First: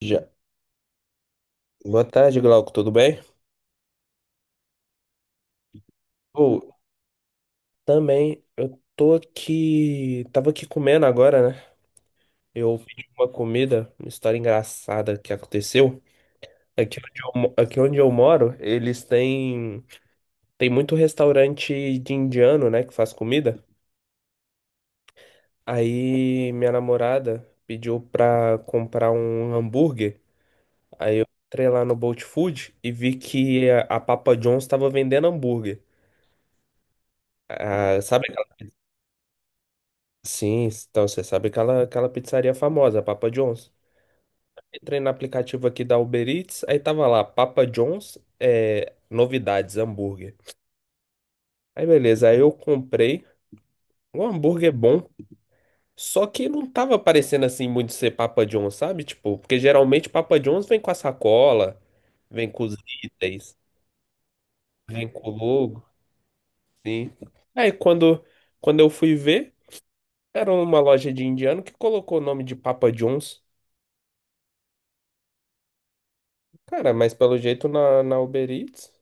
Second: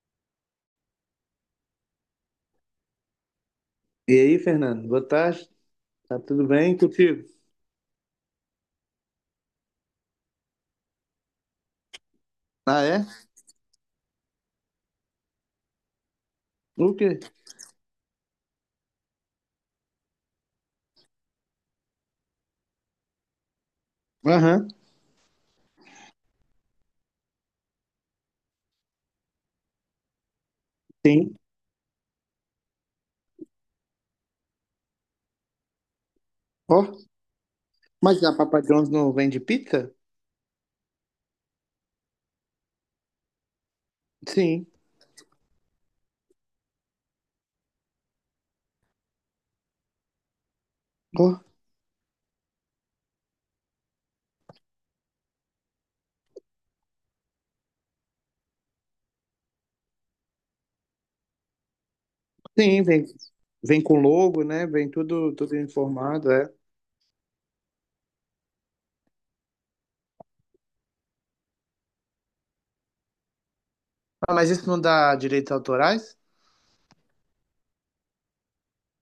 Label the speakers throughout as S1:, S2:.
S1: Já. Boa tarde, Glauco, tudo bem?
S2: E aí, Fernando, boa tarde. Tá tudo
S1: Ou
S2: bem contigo?
S1: também, eu tô aqui, tava aqui comendo agora, né? Eu
S2: Ah, é?
S1: pedi uma comida, uma história engraçada que aconteceu.
S2: O quê?
S1: Aqui onde eu moro, eles têm tem muito restaurante de indiano, né, que faz comida.
S2: Aham,
S1: Aí minha namorada pediu pra comprar um hambúrguer. Aí eu
S2: sim.
S1: entrei lá no Bolt Food e vi que a Papa John's tava vendendo hambúrguer.
S2: Ó,
S1: Ah,
S2: mas
S1: sabe
S2: a Papa John's não vende pizza?
S1: Sim, então você sabe aquela pizzaria famosa, Papa John's.
S2: Sim.
S1: Entrei no aplicativo aqui da Uber Eats, aí tava lá, Papa John's, novidades, hambúrguer.
S2: Ó,
S1: Aí beleza, aí eu comprei um hambúrguer bom, só que não tava parecendo assim muito ser Papa John's, sabe? Tipo, porque geralmente Papa John's vem com a sacola, vem com os
S2: sim, vem,
S1: itens,
S2: vem com logo, né? Vem
S1: vem com
S2: tudo,
S1: o
S2: tudo
S1: logo,
S2: informado, é.
S1: sim. Aí quando, quando eu fui ver, era uma loja de indiano que colocou o nome de Papa John's.
S2: Ah, mas isso não dá direitos autorais?
S1: Cara, mas pelo jeito na Uber Eats.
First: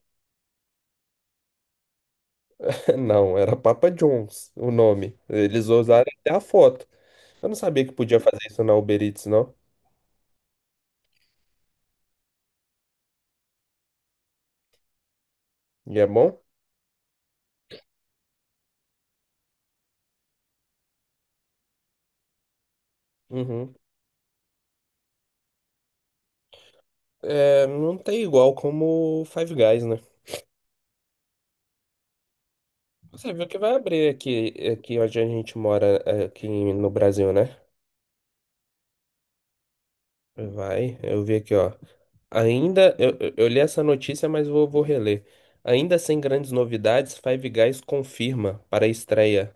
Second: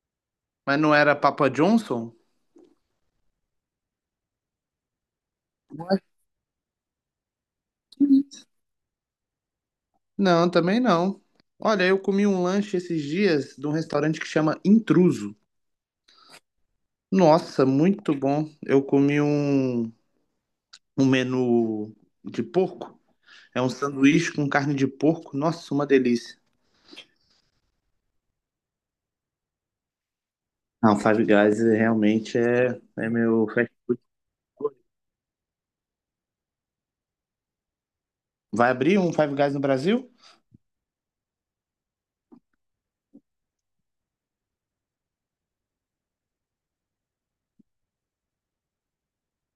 S2: Mas não era Papa Johnson?
S1: Não, era Papa John's o nome. Eles usaram até a foto. Eu não sabia que podia fazer isso na Uber Eats, não.
S2: Não, também não. Olha, eu comi um lanche esses dias de um restaurante que chama Intruso.
S1: E é bom?
S2: Nossa, muito bom. Eu comi um menu de porco. É um
S1: Uhum.
S2: sanduíche com carne de porco. Nossa, uma delícia.
S1: É, não tem igual como o Five Guys, né?
S2: Não, Five Guys realmente é
S1: Você
S2: meu
S1: viu que
S2: fast
S1: vai abrir aqui,
S2: food.
S1: aqui onde a gente mora, aqui no Brasil, né?
S2: Vai abrir um Five Guys no Brasil?
S1: Vai, eu vi aqui, ó. Ainda, eu li essa notícia, mas vou reler. Ainda sem grandes novidades, Five Guys confirma para a estreia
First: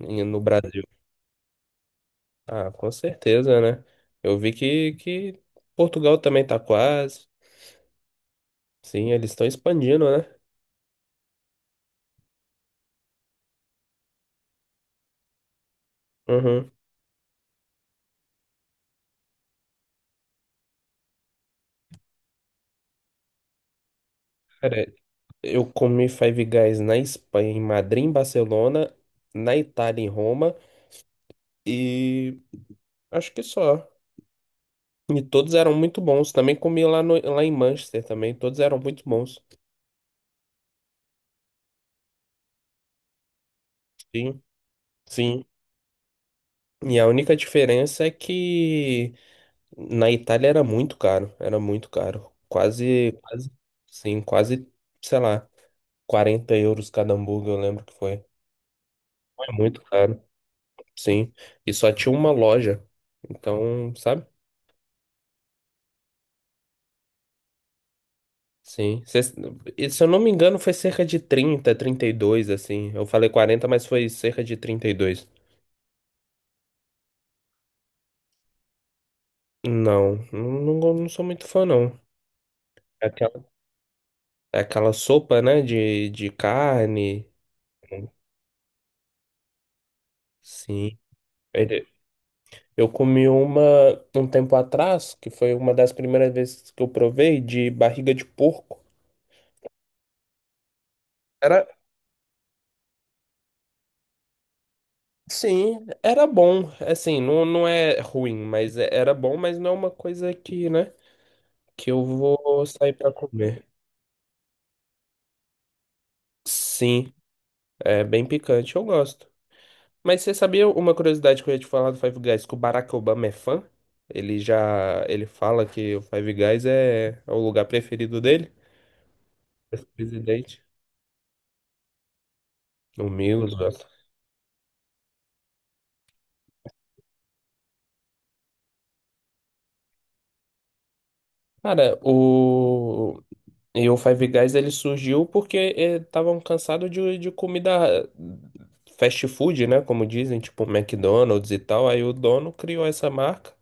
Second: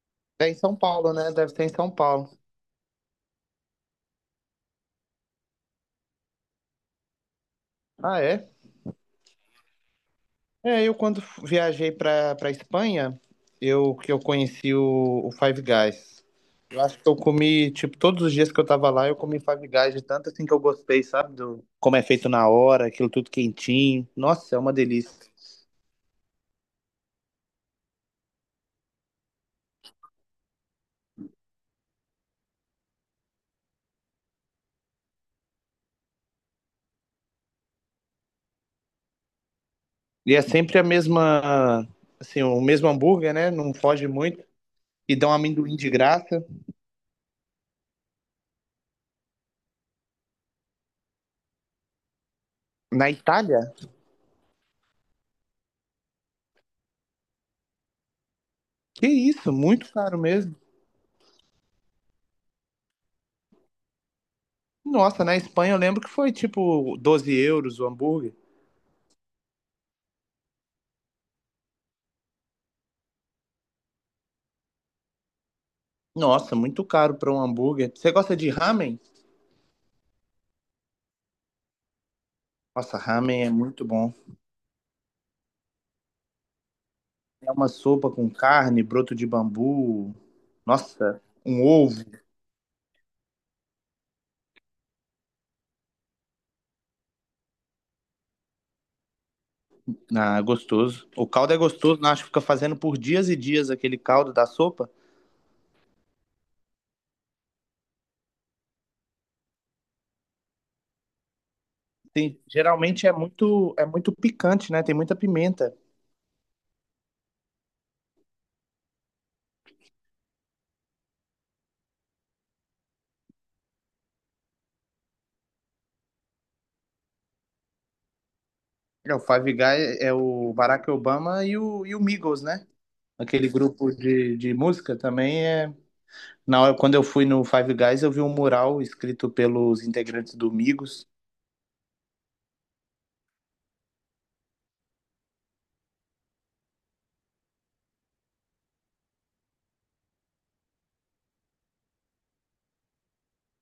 S1: no
S2: É em São
S1: Brasil.
S2: Paulo, né? Deve ser em São Paulo.
S1: Ah, com certeza, né? Eu vi que Portugal também tá quase.
S2: Ah, é?
S1: Sim, eles estão expandindo, né?
S2: É, eu quando viajei pra Espanha, eu que eu conheci o Five Guys.
S1: Uhum.
S2: Eu acho que eu comi, tipo, todos os dias que eu tava lá, eu comi Five Guys de tanto assim que eu gostei, sabe? Do, como é feito na hora, aquilo tudo quentinho. Nossa, é uma
S1: Cara,
S2: delícia.
S1: eu comi Five Guys na Espanha, em Madrid, em Barcelona, na Itália, em Roma, e acho que só. E todos eram muito bons. Também comi lá, no, lá em Manchester também, todos eram muito bons.
S2: E é sempre a mesma, assim, o mesmo hambúrguer, né? Não foge
S1: Sim,
S2: muito. E dão
S1: sim.
S2: amendoim de graça.
S1: E a única diferença é que na Itália era muito caro, era muito caro.
S2: Na
S1: Quase, quase,
S2: Itália?
S1: sim, quase, sei lá, 40 euros cada hambúrguer, eu lembro que foi.
S2: Que
S1: Foi?
S2: isso,
S1: É muito
S2: muito caro
S1: caro,
S2: mesmo.
S1: sim. E só tinha uma loja. Então, sabe?
S2: Nossa, na Espanha eu lembro que foi tipo 12 euros o hambúrguer.
S1: Sim. E se eu não me engano, foi cerca de trinta e dois assim. Eu falei 40 mas foi cerca de 32.
S2: Nossa, muito caro para um hambúrguer. Você gosta de ramen?
S1: Não, não, não, não sou muito fã, não.
S2: Nossa,
S1: É
S2: ramen
S1: Aquela,
S2: é muito bom.
S1: é aquela sopa, né, de carne.
S2: É uma sopa com carne, broto de bambu.
S1: Sim.
S2: Nossa, um
S1: Ele-
S2: ovo.
S1: Eu comi uma um tempo atrás, que foi uma das primeiras vezes que eu provei, de barriga de porco.
S2: Ah, gostoso. O caldo é
S1: Era
S2: gostoso, não acho que fica fazendo por dias e dias aquele caldo da sopa.
S1: Sim, era bom. Assim, não é ruim, mas era bom, mas não é uma coisa que, né, que eu
S2: Tem,
S1: vou sair
S2: geralmente
S1: pra comer.
S2: é muito picante, né? Tem muita pimenta.
S1: Sim, é bem picante, eu gosto. Mas você sabia uma curiosidade que eu ia te falar do Five Guys, que o Barack Obama é fã? Ele fala que o Five Guys é o lugar preferido dele,
S2: É, o Five
S1: esse
S2: Guys é o
S1: presidente.
S2: Barack Obama e o Migos, né?
S1: O
S2: Aquele
S1: Milos, gosta.
S2: grupo de música também é. Na hora, quando eu fui no Five Guys, eu vi um mural escrito pelos integrantes do Migos.
S1: Cara, o E o Five Guys ele surgiu porque estavam cansados de comida fast food, né? Como dizem, tipo McDonald's e tal. Aí o dono criou essa marca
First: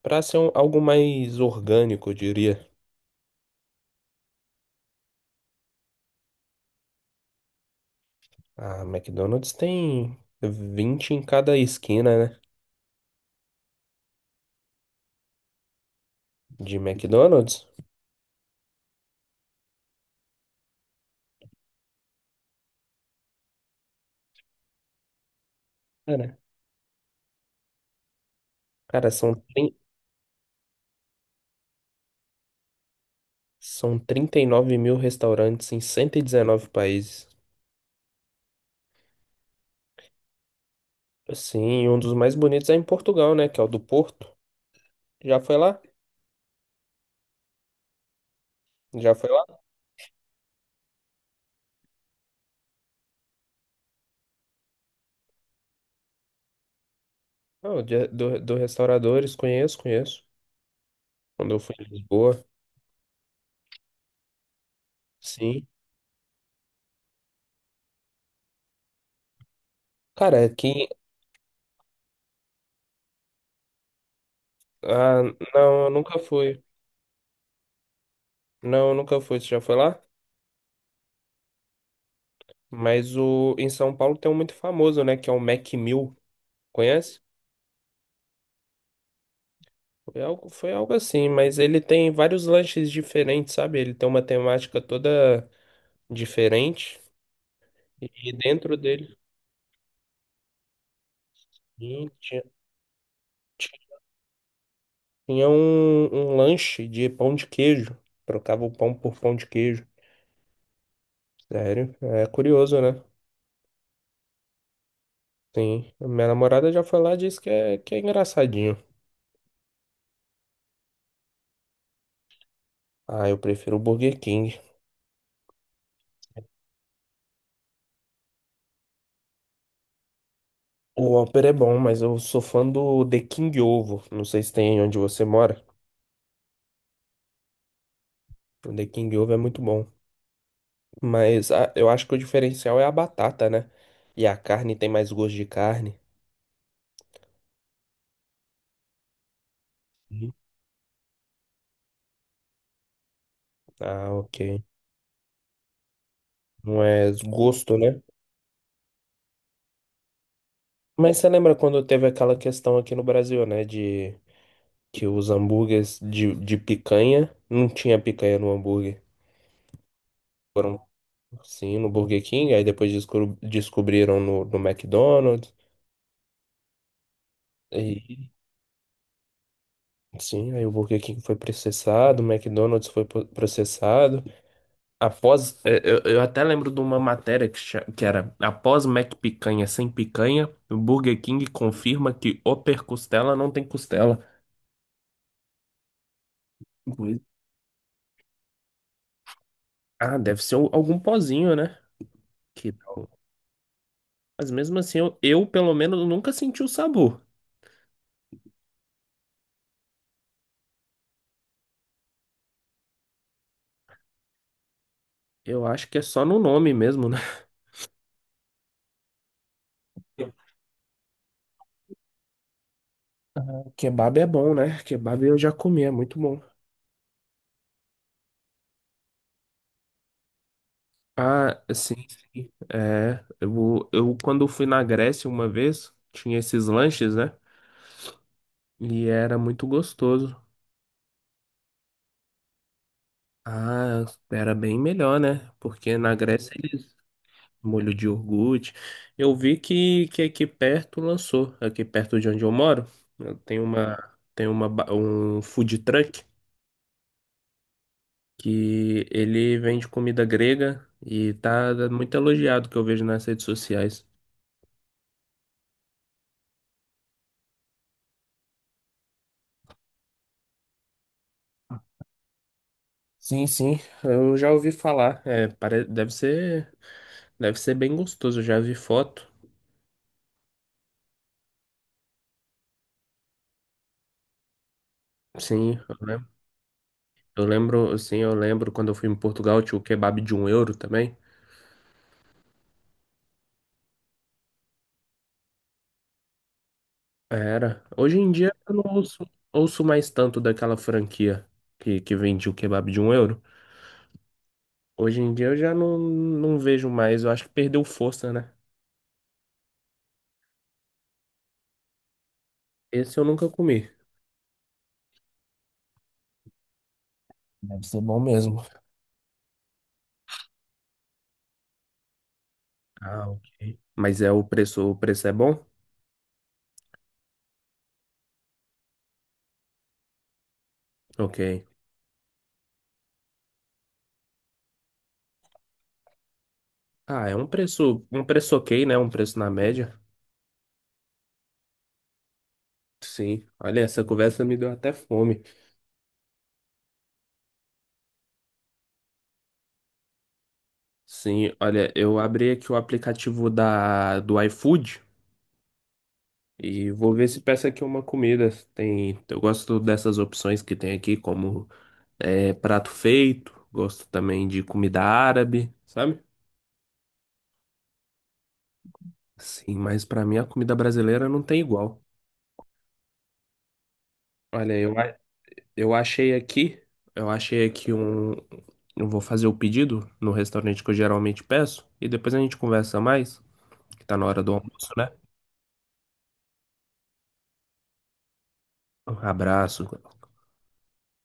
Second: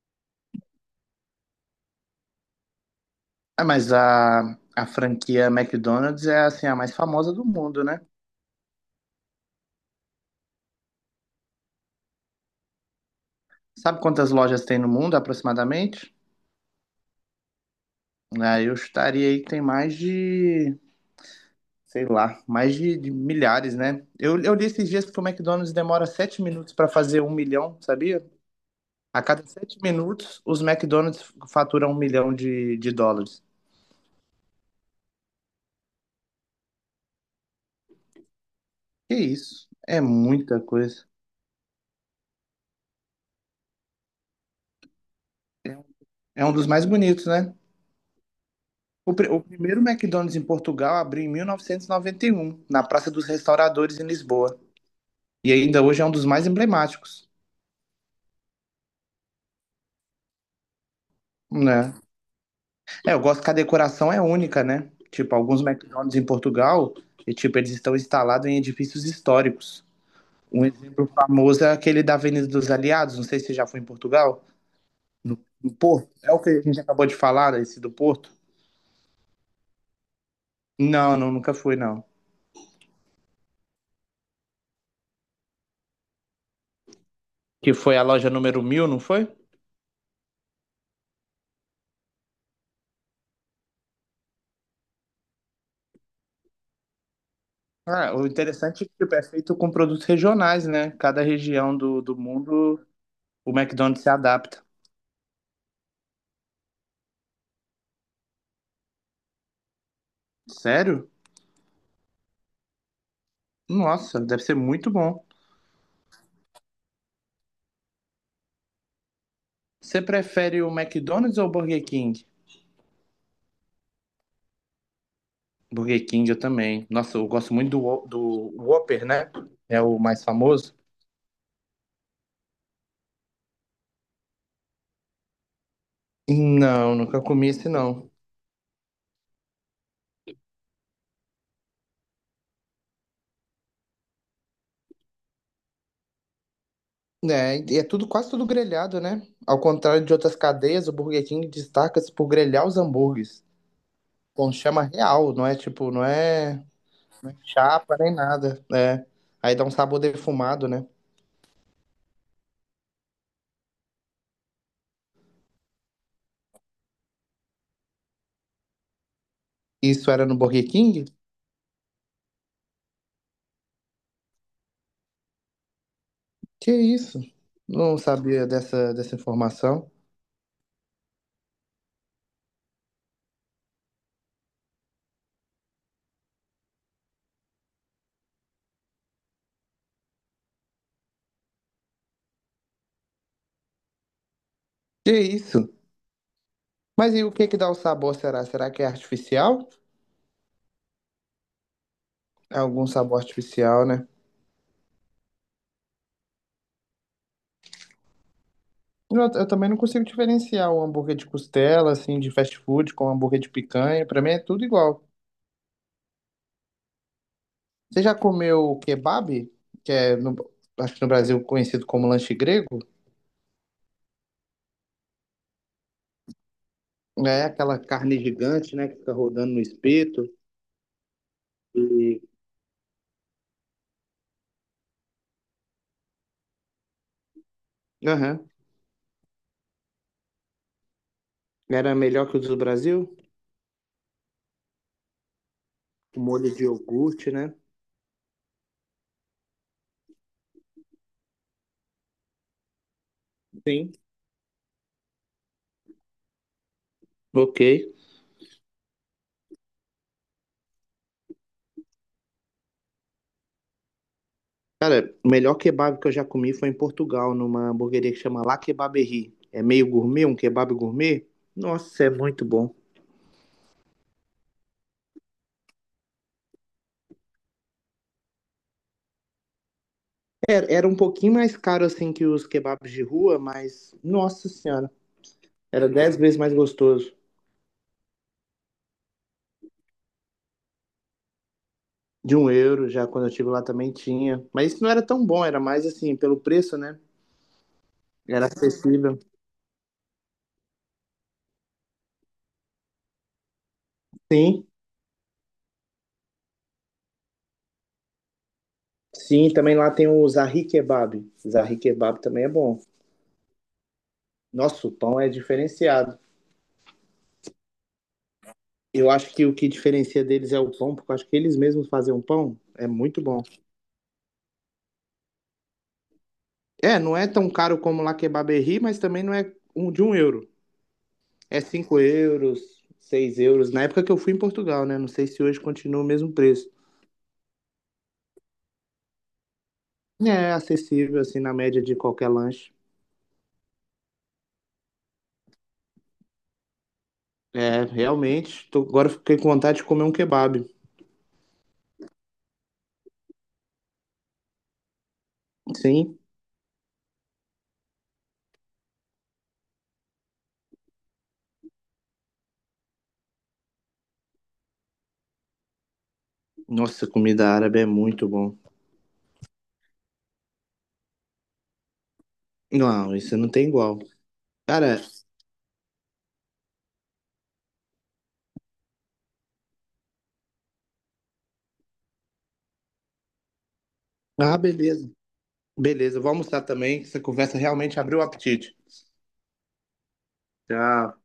S1: para ser algo mais orgânico, eu diria.
S2: Ah, mas a franquia McDonald's é assim a mais famosa do mundo, né?
S1: A McDonald's tem 20 em cada esquina, né?
S2: Sabe quantas lojas tem no mundo aproximadamente?
S1: De McDonald's.
S2: Ah, eu estaria aí que tem mais de sei lá, mais de milhares, né? Eu li esses dias que o McDonald's demora
S1: Cara,
S2: 7 minutos para fazer 1 milhão, sabia?
S1: cara,
S2: A
S1: são,
S2: cada
S1: trin-
S2: 7 minutos, os McDonald's faturam 1 milhão de dólares.
S1: são 39 mil restaurantes em 119 países.
S2: Que isso? É muita coisa.
S1: Sim, um dos mais bonitos é em Portugal, né? Que é o do Porto. Já foi
S2: É
S1: lá?
S2: um é um dos mais bonitos, né?
S1: Já
S2: O, pri-
S1: foi
S2: o
S1: lá?
S2: primeiro McDonald's em Portugal abriu em 1991, na Praça dos Restauradores, em Lisboa. E ainda hoje é um dos mais emblemáticos,
S1: Não, do restauradores, conheço, conheço. Quando eu fui em
S2: né?
S1: Lisboa,
S2: É, eu gosto que a decoração é única, né? Tipo, alguns
S1: sim.
S2: McDonald's em Portugal, e, tipo, eles estão instalados em edifícios históricos.
S1: Cara,
S2: Um
S1: aqui.
S2: exemplo famoso é aquele da Avenida dos Aliados, não sei se você já foi em Portugal.
S1: Ah,
S2: No
S1: não, eu
S2: Porto,
S1: nunca
S2: é o que a
S1: fui.
S2: gente acabou de falar, esse do Porto?
S1: Não, eu nunca fui. Você já foi lá?
S2: Não, não, nunca fui, não.
S1: Mas o, em São Paulo tem um muito famoso, né? Que é o Mac Mill. Conhece?
S2: Que foi a loja número 1.000, não foi?
S1: Foi algo assim, mas ele tem vários lanches diferentes, sabe? Ele tem uma temática toda diferente.
S2: Ah, o
S1: E dentro
S2: interessante é que tipo,
S1: dele
S2: é feito com produtos regionais, né? Cada região do,
S1: sim,
S2: do mundo, o McDonald's se adapta.
S1: tinha um lanche de pão de queijo. Trocava o pão por pão de queijo.
S2: Sério?
S1: Sério, é curioso, né?
S2: Nossa, deve ser muito bom.
S1: Sim, minha namorada já foi lá e disse que que é engraçadinho.
S2: Você prefere o McDonald's ou o Burger King?
S1: Ah, eu prefiro o Burger King.
S2: Burger King eu também. Nossa, eu gosto muito do Whopper, né? É o mais famoso.
S1: O Whopper é bom, mas eu sou fã do The King Ovo. Não sei se tem onde você mora.
S2: Não, nunca comi esse não.
S1: O The King Ovo é muito bom. Eu acho que o diferencial é a batata, né? E a carne tem mais gosto de carne.
S2: É, e é tudo quase tudo grelhado, né? Ao contrário de
S1: Uhum.
S2: outras cadeias, o Burger King destaca-se por grelhar os hambúrgueres.
S1: Ah,
S2: Com
S1: ok.
S2: chama real, não é tipo, não é
S1: Não é gosto,
S2: chapa
S1: né?
S2: nem nada, né? Aí dá um sabor defumado, né?
S1: Mas você lembra quando teve aquela questão aqui no Brasil, né? De que os hambúrgueres de picanha não tinha picanha no hambúrguer.
S2: Isso era no Burger
S1: Foram
S2: King?
S1: Sim, no Burger King, aí depois descobriram no McDonald's.
S2: Que isso? Não
S1: E,
S2: sabia dessa informação.
S1: sim, aí o Burger King foi processado, o McDonald's foi processado. Após, eu até lembro de uma matéria que, que era após McPicanha sem picanha, o Burger King confirma que Upper Costela não tem costela.
S2: Que isso? Mas
S1: Pois-
S2: e o que que dá o sabor, será? Será que é artificial?
S1: Ah, deve ser algum pozinho, né? Que
S2: Algum
S1: tal?
S2: sabor artificial, né?
S1: Mas mesmo assim, eu pelo menos nunca senti o sabor.
S2: Eu também não consigo diferenciar o hambúrguer de costela, assim, de fast food com um hambúrguer de picanha. Pra mim é tudo igual.
S1: Eu acho que é só no nome mesmo, né?
S2: Você já comeu kebab? Que é, acho que no Brasil conhecido como lanche grego?
S1: Kebab é bom, né? Kebab eu já comi, é muito bom.
S2: É aquela carne gigante, né? Que fica rodando no espeto.
S1: Ah, sim,
S2: E...
S1: sim. É, eu quando fui na Grécia uma vez, tinha esses lanches, né?
S2: Aham.
S1: E era muito gostoso.
S2: Era melhor que o do Brasil?
S1: Ah, era bem melhor, né? Porque na
S2: Com molho
S1: Grécia
S2: de
S1: eles
S2: iogurte, né?
S1: molho de iogurte. Eu vi que aqui perto lançou, aqui perto de onde eu moro, tem
S2: Sim.
S1: uma tem um food truck
S2: Ok.
S1: que ele vende comida grega e tá muito elogiado que eu vejo nas redes sociais.
S2: O melhor kebab que eu já comi foi em Portugal, numa hamburgueria que chama La Kebaberie. É meio gourmet, um kebab gourmet. Nossa, é muito bom.
S1: Sim, eu já ouvi falar. É, pare... deve ser bem gostoso. Eu já vi foto.
S2: Era um pouquinho mais caro assim que os kebabs de rua, mas nossa senhora,
S1: Sim,
S2: era
S1: eu
S2: dez
S1: lembro.
S2: vezes mais gostoso.
S1: Eu lembro, sim, eu lembro quando eu fui em Portugal, tinha o kebab de um euro também.
S2: De um euro, já quando eu estive lá também tinha. Mas isso não era tão bom, era mais assim, pelo preço, né?
S1: Era. Hoje em
S2: Era
S1: dia eu não
S2: acessível.
S1: ouço, ouço mais tanto daquela franquia que vende o kebab de um euro.
S2: Sim,
S1: Hoje em dia eu já não vejo mais. Eu acho que perdeu força, né?
S2: sim, também lá tem o Zahri Kebab. Zahri Kebab também é bom.
S1: Esse eu nunca comi.
S2: Nossa, o pão é diferenciado.
S1: Deve ser bom mesmo.
S2: Eu acho que o que diferencia deles é o pão, porque eu acho que eles mesmos fazem um pão. É muito
S1: Ah,
S2: bom.
S1: ok. Mas é o preço é bom?
S2: É, não é tão caro como lá Kebaberri, mas também não é um, de um euro.
S1: Ok.
S2: É 5 euros, 6 euros. Na época que eu fui em Portugal, né? Não sei se hoje continua o mesmo preço.
S1: Ah, é um preço ok, né? Um preço na média.
S2: É acessível, assim, na média de qualquer lanche.
S1: Sim. Olha, essa conversa me deu até fome.
S2: É, realmente. Tô, agora eu fiquei com vontade de comer um kebab.
S1: Sim, olha, eu abri aqui o aplicativo da do iFood
S2: Sim.
S1: e vou ver se peço aqui uma comida. Tem, eu gosto dessas opções que tem aqui, como é, prato feito, gosto também de comida árabe, sabe?
S2: Nossa, comida árabe é muito bom.
S1: Sim, mas pra mim a comida brasileira não tem igual.
S2: Não, isso não tem igual.
S1: Olha, eu,
S2: Cara,
S1: Eu achei aqui, eu achei aqui um. Eu vou fazer o pedido no restaurante que eu geralmente peço e depois a gente conversa mais, que tá na hora do
S2: ah,
S1: almoço,
S2: beleza.
S1: né?
S2: Beleza, eu vou almoçar também, que essa conversa realmente abriu o apetite.
S1: Um abraço.
S2: Tchau.